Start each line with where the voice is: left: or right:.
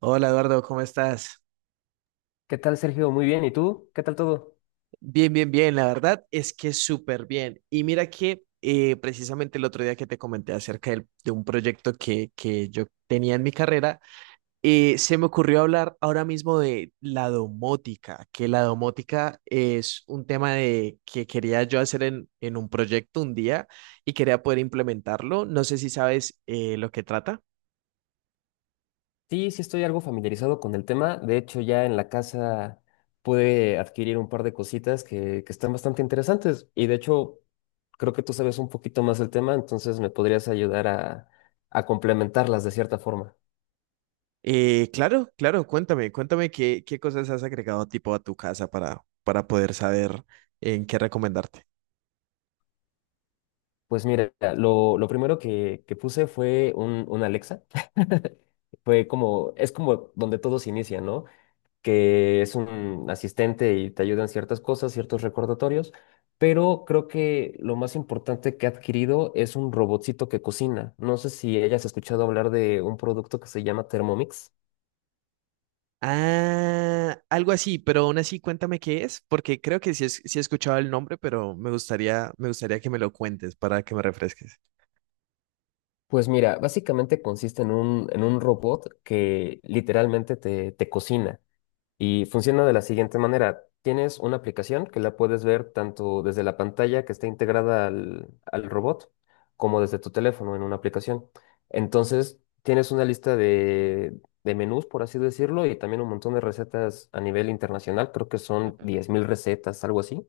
right: Hola Eduardo, ¿cómo estás?
left: ¿Qué tal, Sergio? Muy bien. ¿Y tú? ¿Qué tal todo?
right: Bien, bien, bien, la verdad es que súper bien. Y mira que precisamente el otro día que te comenté de un proyecto que yo tenía en mi carrera, se me ocurrió hablar ahora mismo de la domótica, que la domótica es un tema de, que quería yo hacer en un proyecto un día y quería poder implementarlo. No sé si sabes lo que trata.
left: Sí, sí estoy algo familiarizado con el tema. De hecho, ya en la casa pude adquirir un par de cositas que están bastante interesantes. Y de hecho, creo que tú sabes un poquito más del tema, entonces me podrías ayudar a complementarlas de cierta forma.
right: Claro, claro, cuéntame, qué cosas has agregado tipo a tu casa para poder saber en qué recomendarte.
left: Pues mira, lo primero que puse fue un Alexa. Fue como, es como donde todos inician, ¿no? Que es un asistente y te ayuda en ciertas cosas, ciertos recordatorios, pero creo que lo más importante que ha adquirido es un robotcito que cocina. No sé si hayas escuchado hablar de un producto que se llama Thermomix.
right: Ah, algo así, pero aún así cuéntame qué es, porque creo que sí, sí he escuchado el nombre, pero me gustaría que me lo cuentes para que me refresques.
left: Pues mira, básicamente consiste en un robot que literalmente te cocina. Y funciona de la siguiente manera. Tienes una aplicación que la puedes ver tanto desde la pantalla que está integrada al robot como desde tu teléfono en una aplicación. Entonces, tienes una lista de menús, por así decirlo, y también un montón de recetas a nivel internacional. Creo que son 10.000 recetas, algo así.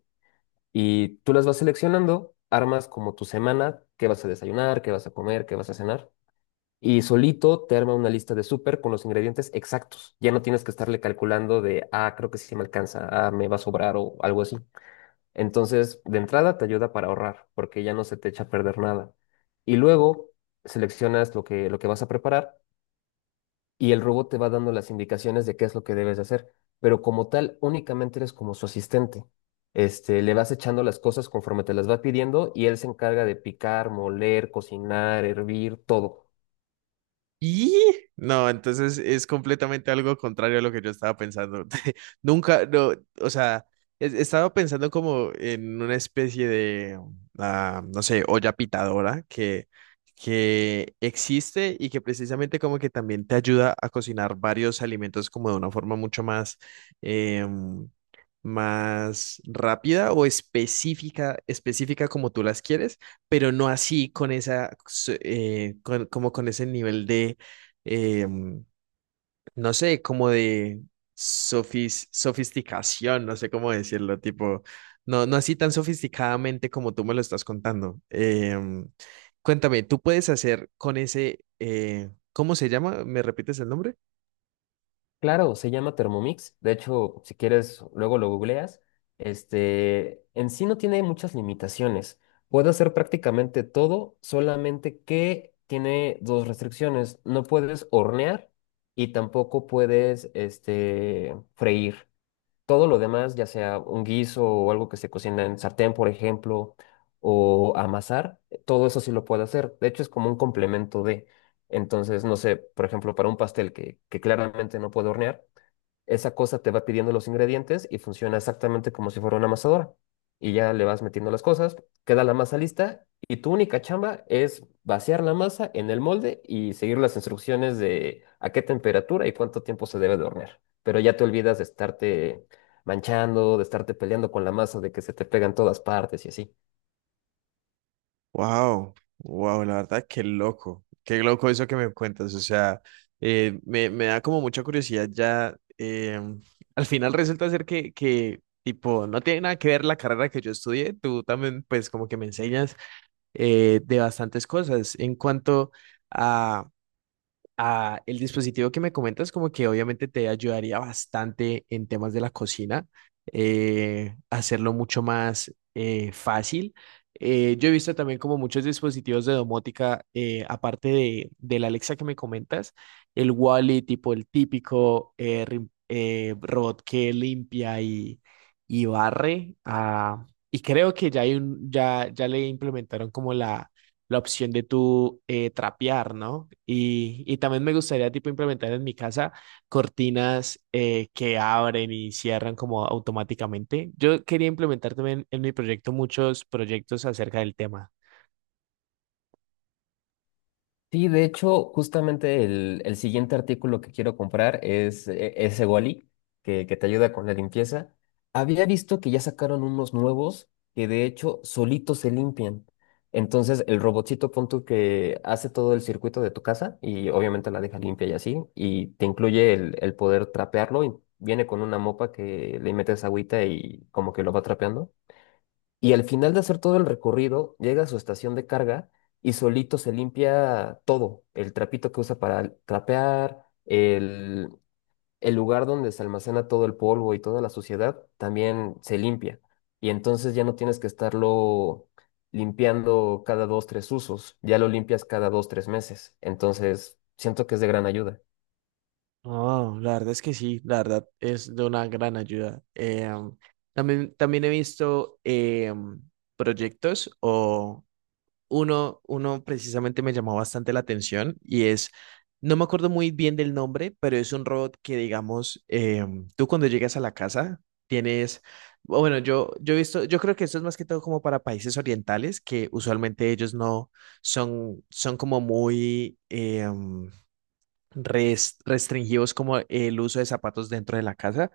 left: Y tú las vas seleccionando, armas como tu semana, qué vas a desayunar, qué vas a comer, qué vas a cenar. Y solito te arma una lista de súper con los ingredientes exactos. Ya no tienes que estarle calculando de, ah, creo que sí me alcanza, ah, me va a sobrar o algo así. Entonces, de entrada te ayuda para ahorrar, porque ya no se te echa a perder nada. Y luego seleccionas lo que vas a preparar y el robot te va dando las indicaciones de qué es lo que debes de hacer. Pero como tal, únicamente eres como su asistente. Este, le vas echando las cosas conforme te las va pidiendo y él se encarga de picar, moler, cocinar, hervir, todo.
right: Y no, entonces es completamente algo contrario a lo que yo estaba pensando. Nunca, no, o sea, estaba pensando como en una especie de, ah, no sé, olla pitadora que existe y que precisamente como que también te ayuda a cocinar varios alimentos como de una forma mucho más, em, más rápida o específica, específica como tú las quieres, pero no así con esa, como con ese nivel de, eh, no sé, como de sofisticación, no sé cómo decirlo, tipo, no, no así tan sofisticadamente como tú me lo estás contando. Cuéntame, ¿tú puedes hacer con ese, cómo se llama? ¿Me repites el nombre?
left: Claro, se llama Thermomix. De hecho, si quieres, luego lo googleas. Este, en sí no tiene muchas limitaciones. Puede hacer prácticamente todo, solamente que tiene dos restricciones. No puedes hornear y tampoco puedes, este, freír. Todo lo demás, ya sea un guiso o algo que se cocina en sartén, por ejemplo, o amasar, todo eso sí lo puede hacer. De hecho, es como un complemento de. Entonces, no sé, por ejemplo, para un pastel que claramente no puedo hornear, esa cosa te va pidiendo los ingredientes y funciona exactamente como si fuera una amasadora. Y ya le vas metiendo las cosas, queda la masa lista y tu única chamba es vaciar la masa en el molde y seguir las instrucciones de a qué temperatura y cuánto tiempo se debe de hornear. Pero ya te olvidas de estarte manchando, de estarte peleando con la masa, de que se te pegan todas partes y así.
right: Wow, wow, la verdad, qué loco eso que me cuentas. O sea, me da como mucha curiosidad ya. Al final resulta ser tipo, no tiene nada que ver la carrera que yo estudié. Tú también, pues, como que me enseñas de bastantes cosas en cuanto a. Ah, el dispositivo que me comentas como que obviamente te ayudaría bastante en temas de la cocina, hacerlo mucho más fácil. Yo he visto también como muchos dispositivos de domótica, aparte del Alexa que me comentas, el Wally, tipo el típico robot que limpia y barre. Ah, y creo que ya hay ya le implementaron como la opción de tú trapear, ¿no? Y también me gustaría tipo implementar en mi casa cortinas que abren y cierran como automáticamente. Yo quería implementar también en mi proyecto muchos proyectos acerca del tema.
left: Sí, de hecho, justamente el siguiente artículo que quiero comprar es ese Wally, que te ayuda con la limpieza. Había visto que ya sacaron unos nuevos que de hecho solitos se limpian. Entonces, el robotcito punto que hace todo el circuito de tu casa y obviamente la deja limpia y así, y te incluye el poder trapearlo y viene con una mopa que le metes agüita y como que lo va trapeando y al final de hacer todo el recorrido, llega a su estación de carga y solito se limpia todo, el trapito que usa para trapear, el lugar donde se almacena todo el polvo y toda la suciedad, también se limpia. Y entonces ya no tienes que estarlo limpiando cada dos, tres usos, ya lo limpias cada dos, tres meses. Entonces, siento que es de gran ayuda.
right: Oh, la verdad es que sí, la verdad es de una gran ayuda. También, también he visto, proyectos o uno, uno precisamente me llamó bastante la atención y es, no me acuerdo muy bien del nombre, pero es un robot que, digamos, tú cuando llegas a la casa tienes, o bueno, yo he visto, yo creo que esto es más que todo como para países orientales, que usualmente ellos no son, son como muy... res- restringimos como el uso de zapatos dentro de la casa.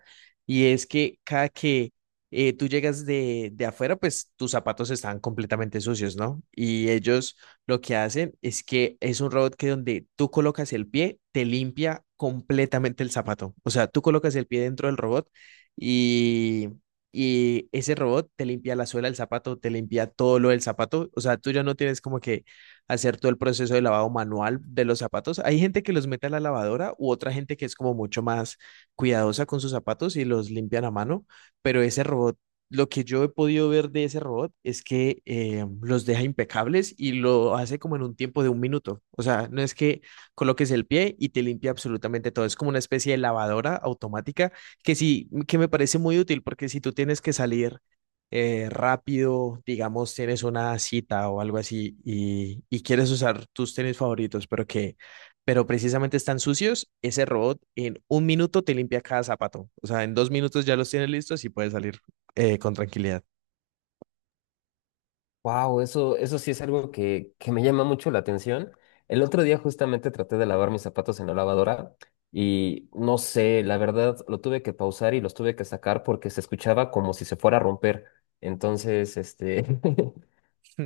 right: Y es que cada que tú llegas de afuera, pues tus zapatos están completamente sucios, ¿no? Y ellos lo que hacen es que es un robot que donde tú colocas el pie, te limpia completamente el zapato. O sea, tú colocas el pie dentro del robot y... Y ese robot te limpia la suela del zapato, te limpia todo lo del zapato. O sea, tú ya no tienes como que hacer todo el proceso de lavado manual de los zapatos. Hay gente que los mete a la lavadora u otra gente que es como mucho más cuidadosa con sus zapatos y los limpian a mano, pero ese robot, lo que yo he podido ver de ese robot es que los deja impecables y lo hace como en un tiempo de un minuto. O sea, no es que coloques el pie y te limpia absolutamente todo. Es como una especie de lavadora automática que sí, que me parece muy útil porque si tú tienes que salir rápido, digamos, tienes una cita o algo así y quieres usar tus tenis favoritos, pero precisamente están sucios, ese robot en un minuto te limpia cada zapato. O sea, en dos minutos ya los tienes listos y puedes salir con tranquilidad.
left: Wow, eso sí es algo que me llama mucho la atención. El otro día justamente traté de lavar mis zapatos en la lavadora y no sé, la verdad lo tuve que pausar y los tuve que sacar porque se escuchaba como si se fuera a romper. Entonces, este,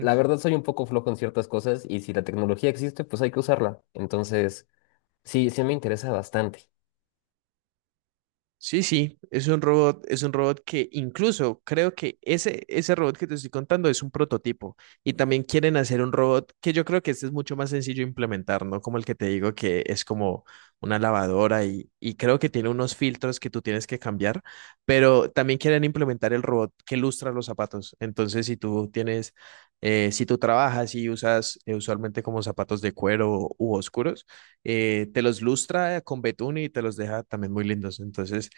left: la verdad soy un poco flojo en ciertas cosas y si la tecnología existe, pues hay que usarla. Entonces, sí, sí me interesa bastante.
right: Sí, sí, es un robot que incluso creo que ese robot que te estoy contando es un prototipo y también quieren hacer un robot que yo creo que este es mucho más sencillo de implementar, ¿no? Como el que te digo que es como una lavadora y creo que tiene unos filtros que tú tienes que cambiar, pero también quieren implementar el robot que lustra los zapatos. Entonces, si tú tienes, si tú trabajas y usas usualmente como zapatos de cuero u oscuros, te los lustra con betún y te los deja también muy lindos. Entonces,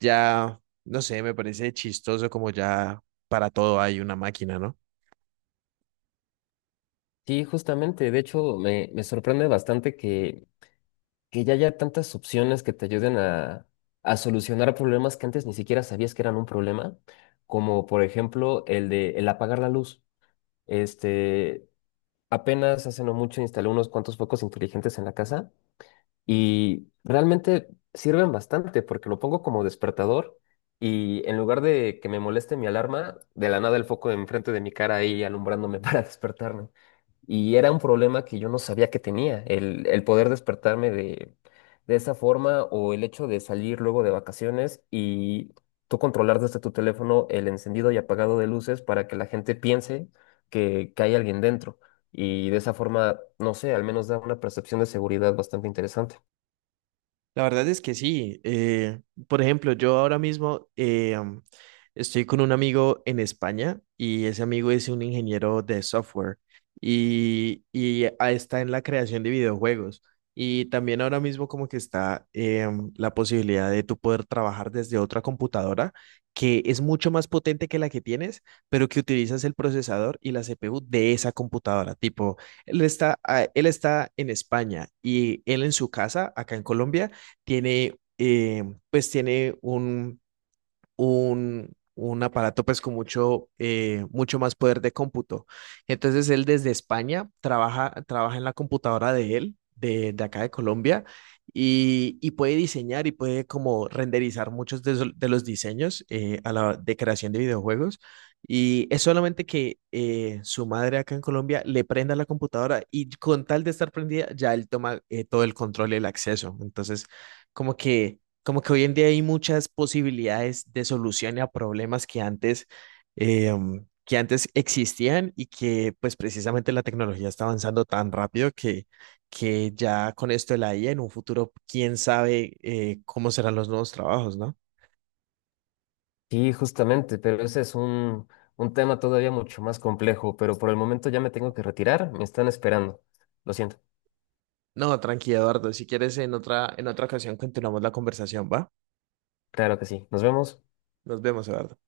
right: ya, no sé, me parece chistoso como ya para todo hay una máquina, ¿no?
left: Sí, justamente, de hecho, me sorprende bastante que ya haya tantas opciones que te ayuden a solucionar problemas que antes ni siquiera sabías que eran un problema, como por ejemplo el de el apagar la luz. Este, apenas hace no mucho instalé unos cuantos focos inteligentes en la casa y realmente sirven bastante porque lo pongo como despertador y en lugar de que me moleste mi alarma, de la nada el foco enfrente de mi cara ahí alumbrándome para despertarme. Y era un problema que yo no sabía que tenía, el poder despertarme de esa forma o el hecho de salir luego de vacaciones y tú controlar desde tu teléfono el encendido y apagado de luces para que la gente piense que hay alguien dentro. Y de esa forma, no sé, al menos da una percepción de seguridad bastante interesante.
right: La verdad es que sí. Por ejemplo, yo ahora mismo estoy con un amigo en España y ese amigo es un ingeniero de software y, está en la creación de videojuegos. Y también ahora mismo como que está la posibilidad de tú poder trabajar desde otra computadora que es mucho más potente que la que tienes, pero que utilizas el procesador y la CPU de esa computadora. Tipo, él está en España y él en su casa, acá en Colombia tiene, pues tiene un aparato pues con mucho, mucho más poder de cómputo. Entonces él desde España trabaja, trabaja en la computadora de él, de acá de Colombia, y puede diseñar y puede como renderizar muchos de los diseños de creación de videojuegos. Y es solamente que su madre acá en Colombia le prenda la computadora y con tal de estar prendida, ya él toma todo el control y el acceso. Entonces, como que como que hoy en día hay muchas posibilidades de solución a problemas eh, que antes existían y que pues precisamente la tecnología está avanzando tan rápido que ya con esto de la IA en un futuro, quién sabe cómo serán los nuevos trabajos, ¿no?
left: Sí, justamente, pero ese es un tema todavía mucho más complejo, pero por el momento ya me tengo que retirar, me están esperando. Lo siento.
right: No, tranquilo, Eduardo. Si quieres, en otra ocasión continuamos la conversación, ¿va?
left: Claro que sí. Nos vemos.
right: Nos vemos, Eduardo.